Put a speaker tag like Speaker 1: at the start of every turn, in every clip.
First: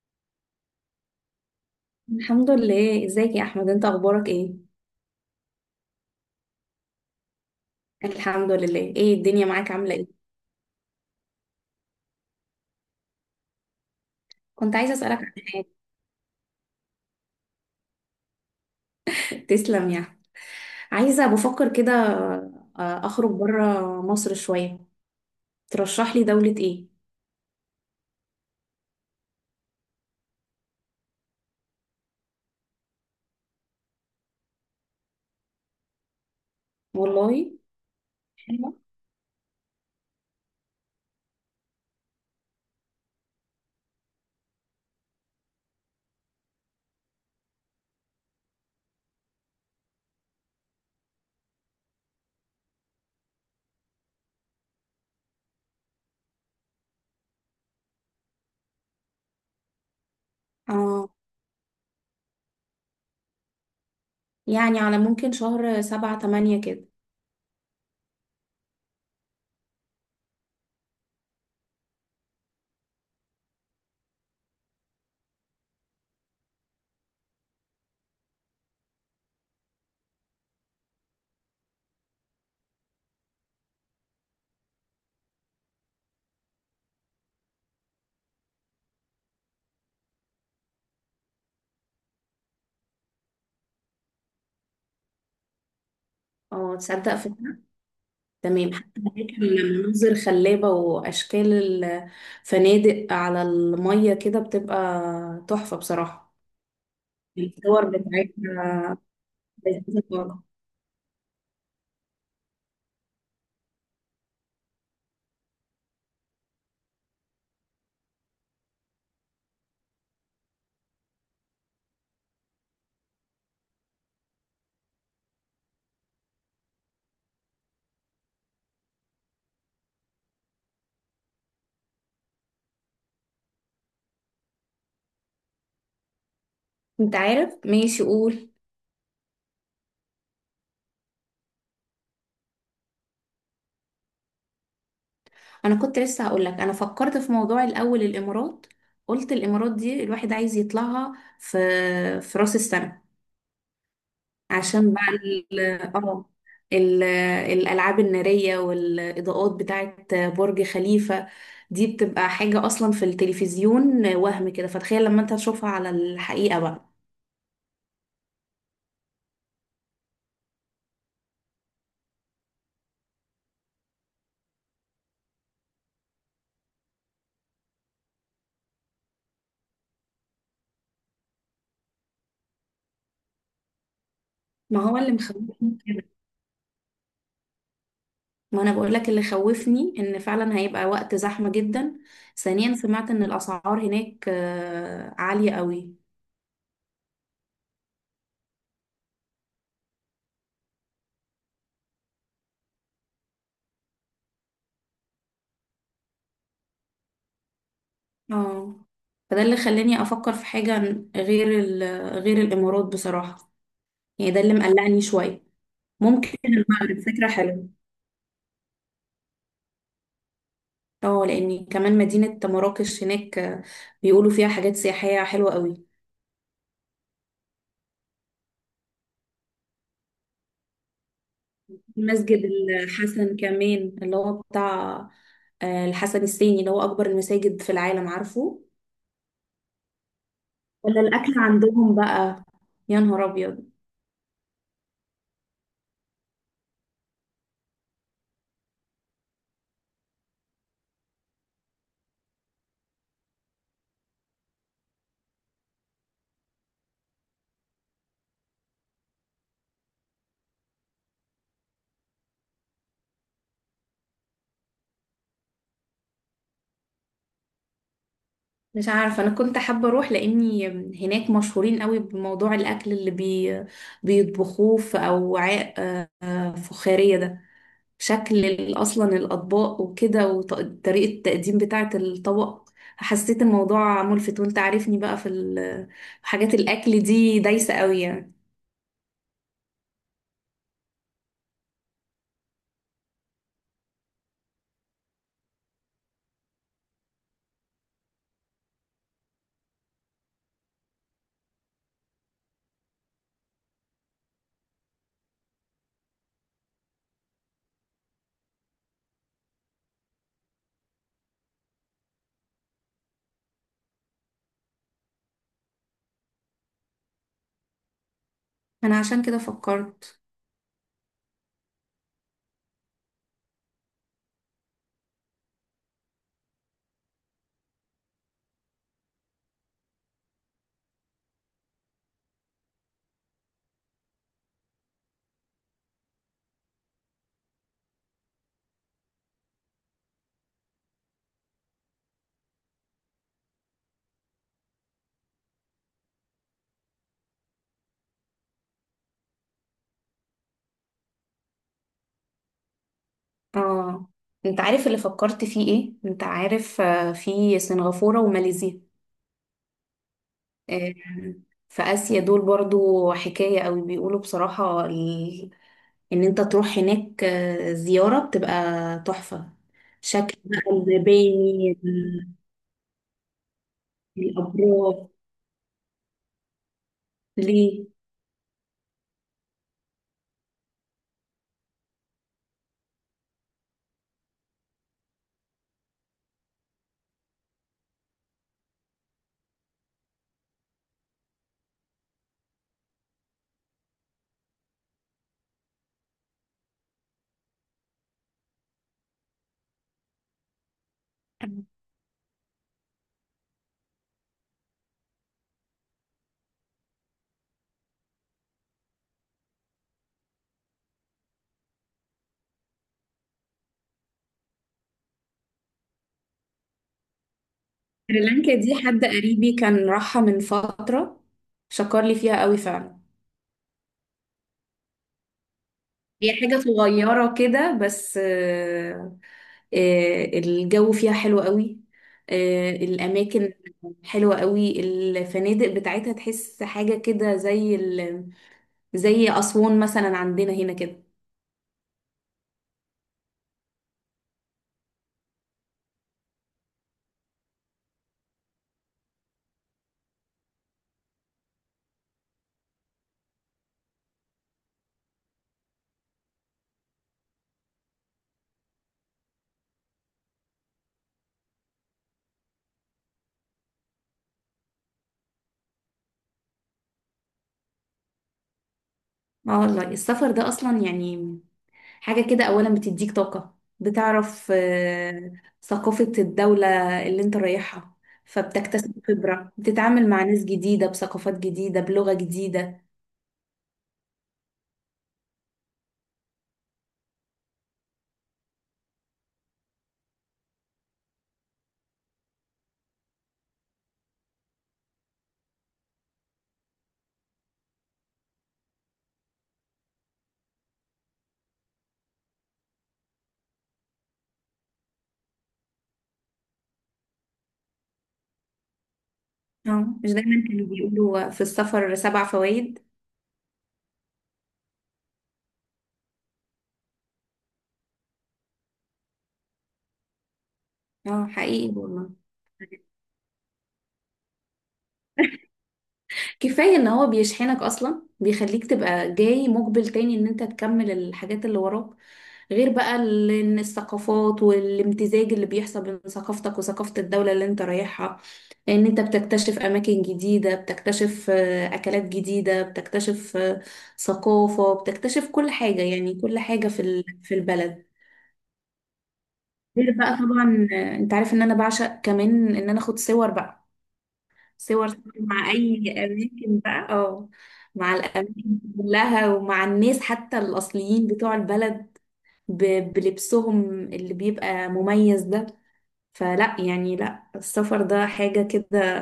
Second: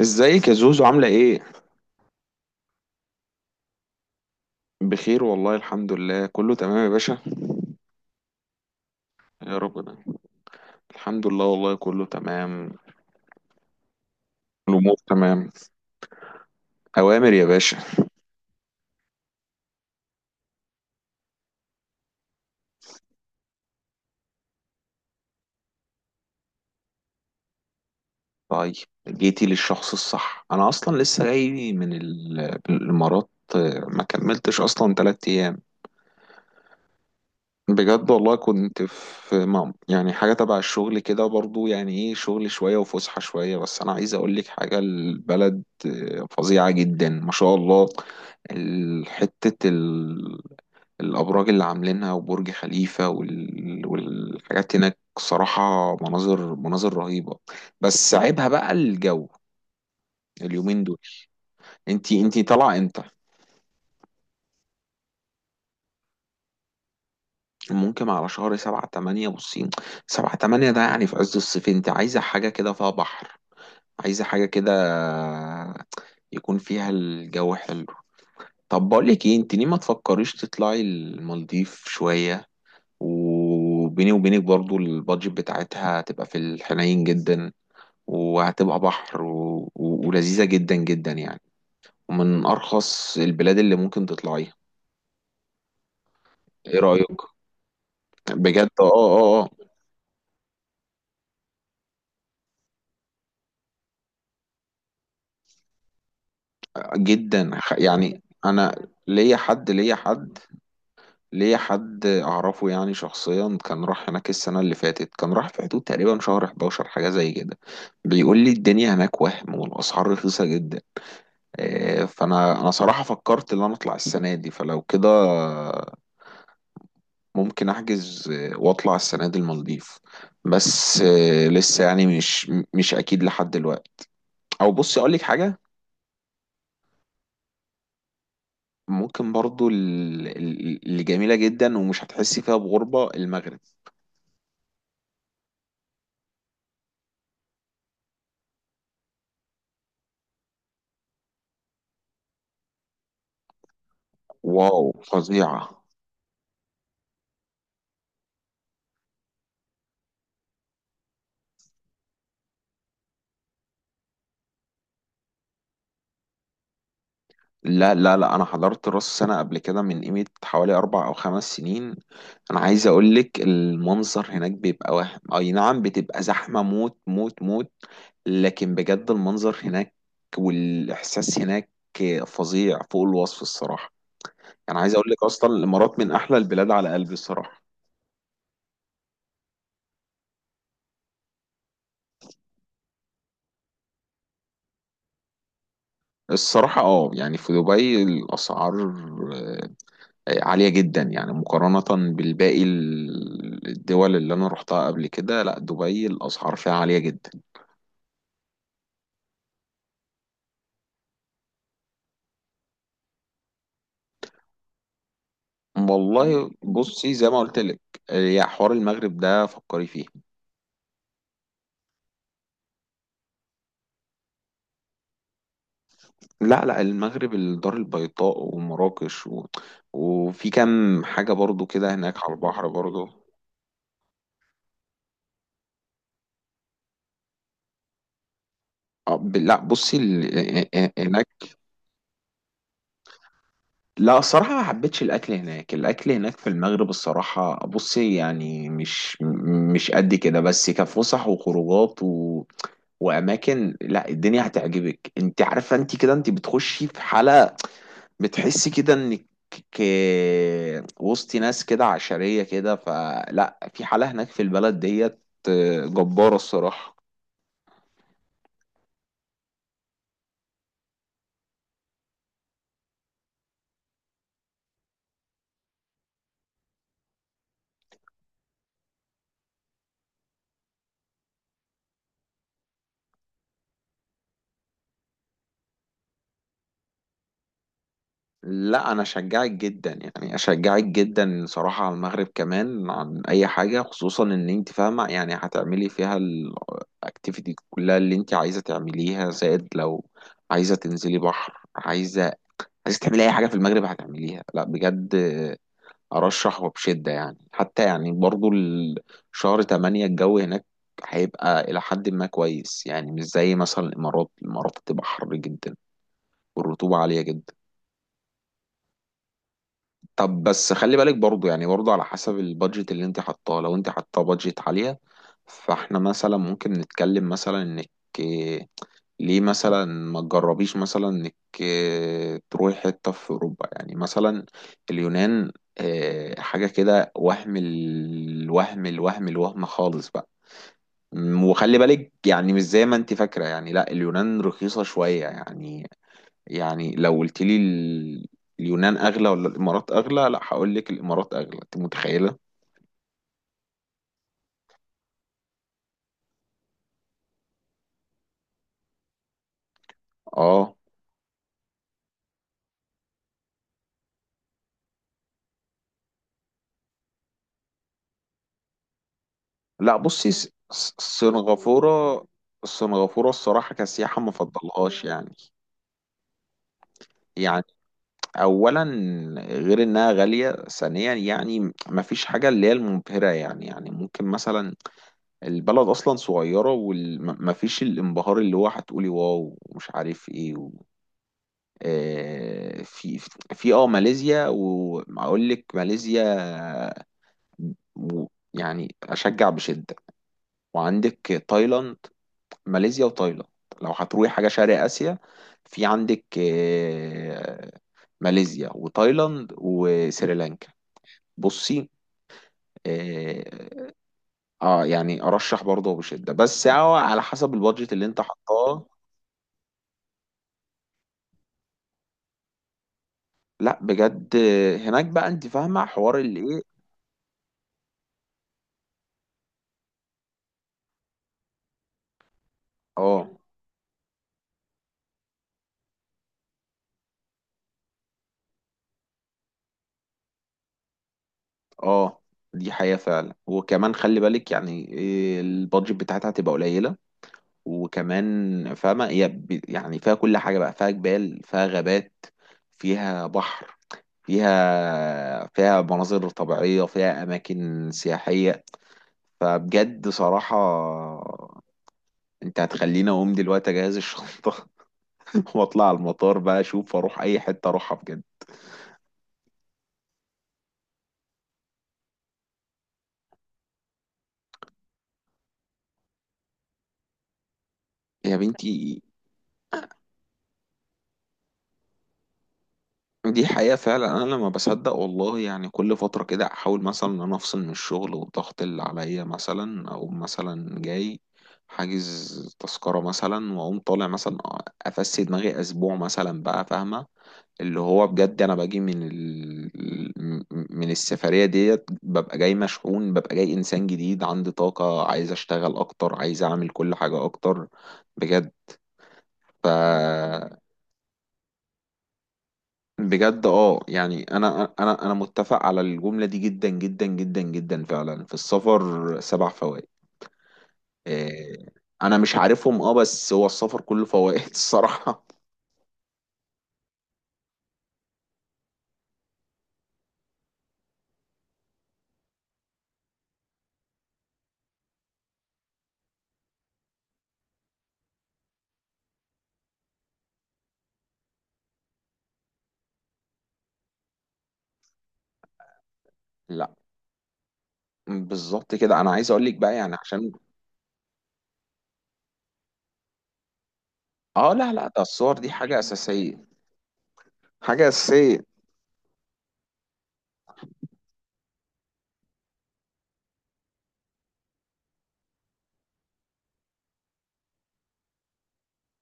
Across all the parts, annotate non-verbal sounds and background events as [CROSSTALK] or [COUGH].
Speaker 1: ازيك يا زوزو عاملة ايه؟
Speaker 2: الحمد لله. ازيك يا احمد؟ انت اخبارك ايه؟
Speaker 1: بخير والله، الحمد لله كله تمام يا باشا.
Speaker 2: الحمد لله. ايه الدنيا
Speaker 1: يا
Speaker 2: معاك؟
Speaker 1: رب. ده
Speaker 2: عامله ايه؟
Speaker 1: الحمد لله والله كله تمام.
Speaker 2: كنت عايزه
Speaker 1: الأمور
Speaker 2: اسالك عن
Speaker 1: تمام.
Speaker 2: حاجه.
Speaker 1: أوامر يا باشا.
Speaker 2: تسلم يعني. عايزه، بفكر كده. اخرج بره مصر شويه. ترشح لي دوله ايه؟
Speaker 1: طيب، جيتي للشخص الصح. أنا أصلا لسه جاي من الإمارات. ما كملتش أصلا تلات أيام.
Speaker 2: والله.
Speaker 1: بجد والله،
Speaker 2: حلوة.
Speaker 1: كنت في مام، يعني حاجة تبع الشغل كده برضو، يعني ايه، شغل شوية وفسحة شوية. بس أنا عايز أقولك حاجة، البلد فظيعة جدا ما شاء الله. حتة الأبراج اللي عاملينها وبرج خليفة والحاجات هناك صراحة، مناظر مناظر رهيبة. بس عيبها بقى الجو اليومين دول.
Speaker 2: اه،
Speaker 1: انتي طالعة امتى؟
Speaker 2: يعني على ممكن شهر 7 8 كده.
Speaker 1: ممكن على شهر سبعة تمانية. بصين، سبعة تمانية ده يعني في عز الصيف، انت عايزة حاجة كده فيها بحر، عايزة حاجة كده يكون فيها الجو حلو. طب بقولك ايه، انت ليه ما تفكريش تطلعي المالديف شوية؟ وبيني وبينك، برضو البادجت بتاعتها تبقى في الحنين جدا، وهتبقى بحر ولذيذة جدا جدا يعني، ومن أرخص البلاد اللي ممكن تطلعيها.
Speaker 2: اه،
Speaker 1: إيه
Speaker 2: تصدق
Speaker 1: رأيك؟
Speaker 2: فكرة.
Speaker 1: بجد.
Speaker 2: تمام،
Speaker 1: آه
Speaker 2: حتى
Speaker 1: آه
Speaker 2: هناك
Speaker 1: آه آه.
Speaker 2: المناظر خلابة، وأشكال الفنادق على المية كده بتبقى تحفة بصراحة.
Speaker 1: جدا.
Speaker 2: الصور
Speaker 1: يعني أنا
Speaker 2: بتاعتها
Speaker 1: ليا حد ليا حد
Speaker 2: لذيذة.
Speaker 1: ليا حد أعرفه يعني، شخصيا كان راح هناك السنة اللي فاتت، كان راح في حدود تقريبا شهر 11، حاجة زي كده. بيقول لي الدنيا هناك وهم، والأسعار رخيصة جدا. فأنا صراحة فكرت إن أنا أطلع السنة دي، فلو كده ممكن احجز، واطلع السنه دي المالديف. بس لسه يعني مش اكيد لحد دلوقتي. او بصي، اقول لك حاجه،
Speaker 2: انت عارف، ماشي قول.
Speaker 1: ممكن برضو، اللي جميله جدا ومش هتحسي فيها بغربه، المغرب.
Speaker 2: انا كنت لسه هقول لك، انا فكرت في موضوع، الاول الامارات. قلت الامارات دي الواحد عايز يطلعها في في راس السنه.
Speaker 1: واو،
Speaker 2: عشان بقى
Speaker 1: فظيعه.
Speaker 2: اه ال- الالعاب الناريه والاضاءات بتاعه برج خليفه. دي بتبقى حاجه اصلا في التلفزيون وهم كده، فتخيل لما انت تشوفها على الحقيقه بقى.
Speaker 1: لا لا لا، انا حضرت راس سنه قبل كده من قيمه حوالي 4 أو 5 سنين. انا عايز اقول لك المنظر هناك بيبقى وهم، اي نعم بتبقى زحمه موت موت موت، لكن بجد المنظر هناك والإحساس هناك فظيع فوق الوصف الصراحة. يعني
Speaker 2: ما
Speaker 1: عايز
Speaker 2: هو
Speaker 1: أقول
Speaker 2: اللي
Speaker 1: لك أصلا،
Speaker 2: مخوفني،
Speaker 1: الإمارات من أحلى البلاد على قلبي الصراحة.
Speaker 2: ما انا بقول لك اللي خوفني ان فعلا هيبقى وقت زحمة جدا. ثانيا، سمعت ان الاسعار هناك عالية قوي.
Speaker 1: الصراحة يعني في دبي الأسعار عالية جدا، يعني مقارنة بالباقي، الدول اللي أنا رحتها قبل كده، لا دبي الأسعار فيها عالية جدا.
Speaker 2: اه، فده اللي خلاني افكر في حاجة غير ال- غير الامارات بصراحة. يعني ده اللي مقلقني شوية. ممكن
Speaker 1: والله
Speaker 2: المغرب
Speaker 1: بصي، زي
Speaker 2: فكرة
Speaker 1: ما قلت لك،
Speaker 2: حلوة.
Speaker 1: يا حوار المغرب ده فكري فيه.
Speaker 2: اه، لان كمان مدينة مراكش هناك، بيقولوا فيها حاجات سياحية حلوة قوي.
Speaker 1: لا لا، المغرب، الدار البيضاء ومراكش وفي كام حاجة برضو كده هناك على
Speaker 2: مسجد
Speaker 1: البحر برضو.
Speaker 2: الحسن كمان اللي هو بتاع الحسن الثاني، اللي هو اكبر المساجد في العالم، عارفه؟
Speaker 1: لا بصي ال... آه، آه، آه،
Speaker 2: ولا
Speaker 1: هناك،
Speaker 2: الاكل عندهم بقى، يا نهار ابيض.
Speaker 1: لا الصراحة ما حبيتش الأكل هناك. الأكل هناك في المغرب الصراحة، بصي يعني، مش مش قد كده، بس كفسح وخروجات وأماكن، لا الدنيا هتعجبك. أنت عارفة أنت كده، أنت بتخشي في حالة، بتحسي كده انك وسط ناس كده عشرية كده. فلا، في حالة هناك في البلد ديت، جبارة الصراحة.
Speaker 2: مش عارفه، انا كنت حابه اروح لاني هناك مشهورين قوي بموضوع الاكل اللي بيطبخوه في اوعاء فخاريه ده. شكل اصلا الاطباق وكده، وطريقه التقديم بتاعه الطبق، حسيت الموضوع ملفت، وانت عارفني بقى في حاجات الاكل دي دايسه قوي يعني.
Speaker 1: لا انا اشجعك جدا، يعني اشجعك جدا صراحة على المغرب كمان عن اي حاجة، خصوصا ان انت فاهمة، يعني هتعملي فيها الاكتيفيتي كلها اللي انت عايزة تعمليها، زائد لو عايزة تنزلي بحر، عايزة تعملي اي حاجة في المغرب هتعمليها. لا بجد، أرشحه بشدة يعني، حتى يعني برضو، شهر تمانية الجو هناك هيبقى إلى حد ما كويس يعني، مش زي مثلا الإمارات. الإمارات هتبقى حر جدا والرطوبة عالية جدا.
Speaker 2: انا عشان كده فكرت.
Speaker 1: طب بس خلي بالك برضو، يعني برضو على حسب البادجت اللي انت حطاه، لو انت حطاه بادجت عالية، فاحنا مثلا ممكن نتكلم مثلا انك ليه مثلا ما تجربيش مثلا انك تروحي حتة في اوروبا، يعني مثلا اليونان، حاجة كده، وهم، الوهم الوهم الوهم خالص بقى. وخلي بالك يعني، مش زي ما انت فاكرة يعني، لا اليونان رخيصة شوية يعني. يعني لو قلت لي، اليونان اغلى ولا الامارات اغلى، لا هقول لك الامارات اغلى، انت متخيلة.
Speaker 2: اه، انت عارف اللي فكرت فيه ايه؟ انت عارف في سنغافوره وماليزيا،
Speaker 1: اه،
Speaker 2: آه، في آسيا دول برضو حكاية قوي، بيقولوا بصراحة، إن أنت تروح هناك زيارة بتبقى تحفة.
Speaker 1: لا بصي،
Speaker 2: شكل بقى المباني،
Speaker 1: سنغافورة. سنغافورة الصراحة كسياحة ما
Speaker 2: الأبراج.
Speaker 1: فضلهاش يعني. يعني
Speaker 2: ليه؟
Speaker 1: اولا غير انها غاليه، ثانيا يعني مفيش حاجه اللي هي المبهره يعني، يعني ممكن مثلا، البلد اصلا صغيره، ومفيش الانبهار اللي هو هتقولي واو ومش عارف ايه في ماليزيا، واقول لك ماليزيا و... يعني اشجع بشده، وعندك تايلاند، ماليزيا وتايلاند، لو هتروحي حاجه شرق اسيا، في عندك ماليزيا وتايلاند وسريلانكا. بصي، اه، يعني ارشح برضه بشده، بس هو على حسب البادجت اللي انت
Speaker 2: سريلانكا دي
Speaker 1: حطاه.
Speaker 2: حد قريبي كان راحها من فترة، شكر لي فيها قوي فعلا.
Speaker 1: لا بجد، هناك بقى انت فاهمه حوار
Speaker 2: هي
Speaker 1: اللي
Speaker 2: حاجة
Speaker 1: ايه.
Speaker 2: صغيرة كده، بس الجو فيها حلو قوي.
Speaker 1: اه.
Speaker 2: الأماكن حلوة قوي، الفنادق بتاعتها تحس حاجة كده زي أسوان مثلا عندنا هنا كده.
Speaker 1: اه، دي حقيقه فعلا، وكمان خلي بالك يعني إيه، البادجت بتاعتها هتبقى قليله. وكمان فاهمه هي، يعني فيها كل حاجه بقى، فيها جبال فيها غابات فيها بحر، فيها مناظر طبيعيه، فيها اماكن سياحيه. فبجد صراحه، انت هتخليني اقوم دلوقتي اجهز الشنطه [LAUGHS] واطلع على المطار بقى، اشوف اروح اي حته اروحها بجد.
Speaker 2: اه، والله السفر ده أصلا يعني حاجة كده، أولا بتديك طاقة، بتعرف ثقافة الدولة اللي انت رايحها.
Speaker 1: يا
Speaker 2: فبتكتسب
Speaker 1: بنتي،
Speaker 2: خبرة، بتتعامل مع ناس جديدة، بثقافات جديدة، بلغة جديدة.
Speaker 1: دي حقيقه فعلا. انا لما بصدق والله، يعني كل فتره كده احاول مثلا ان انا افصل من الشغل والضغط اللي عليا، مثلا او مثلا جاي حاجز تذكره مثلا، واقوم طالع مثلا، افسي دماغي اسبوع مثلا بقى فاهمه، اللي هو بجد انا باجي من السفرية ديت، ببقى جاي مشحون، ببقى جاي انسان جديد عندي طاقة، عايز اشتغل اكتر، عايز اعمل كل حاجة اكتر بجد. ف...
Speaker 2: اه، مش دايما كانوا بيقولوا في السفر سبع فوائد؟
Speaker 1: بجد، يعني انا متفق على الجملة دي جدا جدا جدا جدا، فعلا في السفر 7 فوائد.
Speaker 2: اه،
Speaker 1: إيه،
Speaker 2: حقيقي والله.
Speaker 1: انا مش عارفهم، بس هو السفر كله فوائد الصراحة.
Speaker 2: كفاية ان هو بيشحنك اصلا، بيخليك تبقى جاي مقبل تاني، ان انت تكمل الحاجات اللي وراك. غير بقى ان الثقافات والامتزاج اللي بيحصل بين ثقافتك وثقافة الدولة اللي انت رايحها، ان انت بتكتشف اماكن جديدة، بتكتشف اكلات جديدة، بتكتشف ثقافة، بتكتشف كل حاجة، يعني كل حاجة
Speaker 1: لا
Speaker 2: في البلد.
Speaker 1: بالظبط كده، انا عايز اقول لك بقى
Speaker 2: غير
Speaker 1: يعني
Speaker 2: بقى
Speaker 1: عشان.
Speaker 2: طبعا انت عارف ان انا بعشق كمان ان انا اخد صور بقى.
Speaker 1: اه، لا لا،
Speaker 2: صور
Speaker 1: ده الصور دي
Speaker 2: مع
Speaker 1: حاجة
Speaker 2: اي
Speaker 1: اساسية.
Speaker 2: اماكن بقى، اه.
Speaker 1: حاجة
Speaker 2: مع
Speaker 1: أساسية،
Speaker 2: الاماكن كلها، ومع الناس حتى الاصليين بتوع البلد، بلبسهم اللي بيبقى مميز ده. فلا يعني، لا السفر ده حاجة كده.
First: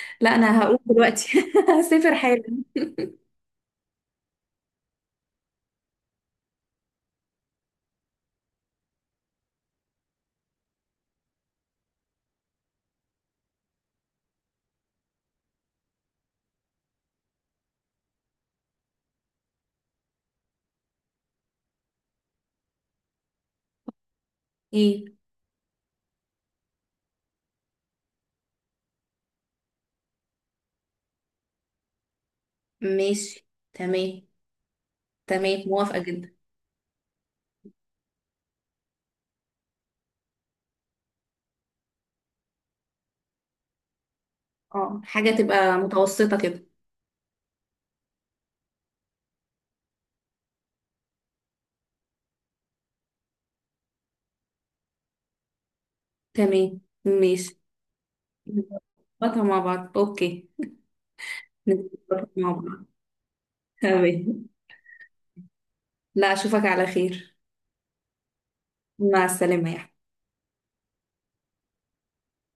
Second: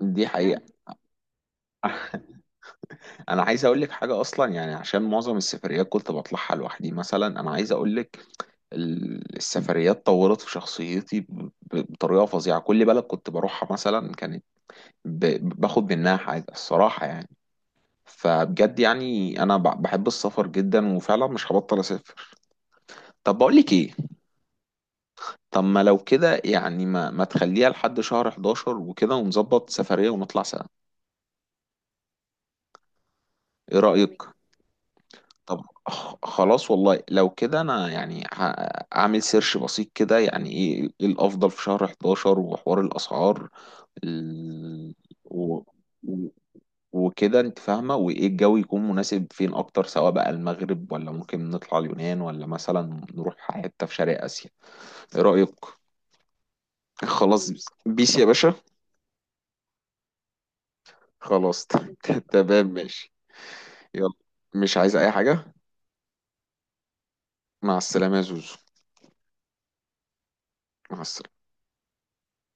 Speaker 1: دي
Speaker 2: لا انا
Speaker 1: حقيقة.
Speaker 2: هقوم دلوقتي [LAUGHS] هسافر
Speaker 1: [LAUGHS]
Speaker 2: حالا.
Speaker 1: أنا عايز أقول لك حاجة أصلا، يعني عشان معظم السفريات كنت بطلعها لوحدي مثلا، أنا عايز أقول لك، السفريات طورت في شخصيتي، بطريقة فظيعة. كل بلد كنت بروحها مثلا، كانت باخد منها حاجة الصراحة يعني. فبجد يعني أنا بحب السفر جدا، وفعلا مش هبطل أسافر. طب بقول لك إيه،
Speaker 2: ايه؟
Speaker 1: طب ما لو كده يعني، ما تخليها لحد شهر 11 وكده، ونظبط سفرية ونطلع سوا.
Speaker 2: ماشي.
Speaker 1: إيه رأيك؟
Speaker 2: تمام،
Speaker 1: طب،
Speaker 2: تمام، موافقة جدا.
Speaker 1: خلاص والله لو كده، انا يعني هعمل سيرش بسيط كده، يعني ايه الافضل في شهر 11 وحوار الاسعار، ال...
Speaker 2: اه، حاجة
Speaker 1: و...
Speaker 2: تبقى
Speaker 1: و-
Speaker 2: متوسطة كده.
Speaker 1: وكده انت فاهمه، وايه الجو يكون مناسب فين اكتر، سواء بقى المغرب ولا ممكن نطلع اليونان ولا مثلا نروح حته في شرق اسيا. ايه رايك؟
Speaker 2: تمام،
Speaker 1: [LAUGHS] خلاص،
Speaker 2: ماشي.
Speaker 1: بيس يا باشا.
Speaker 2: نظبطها مع بعض، اوكي.
Speaker 1: خلاص. [LAUGHS]
Speaker 2: نظبطها مع
Speaker 1: تمام
Speaker 2: بعض.
Speaker 1: ماشي. يلا،
Speaker 2: تمام.
Speaker 1: مش عايز اي حاجه.
Speaker 2: لا، اشوفك على خير.
Speaker 1: مع السلامه يا زوزو.
Speaker 2: مع السلامة، يا
Speaker 1: مع السلامه.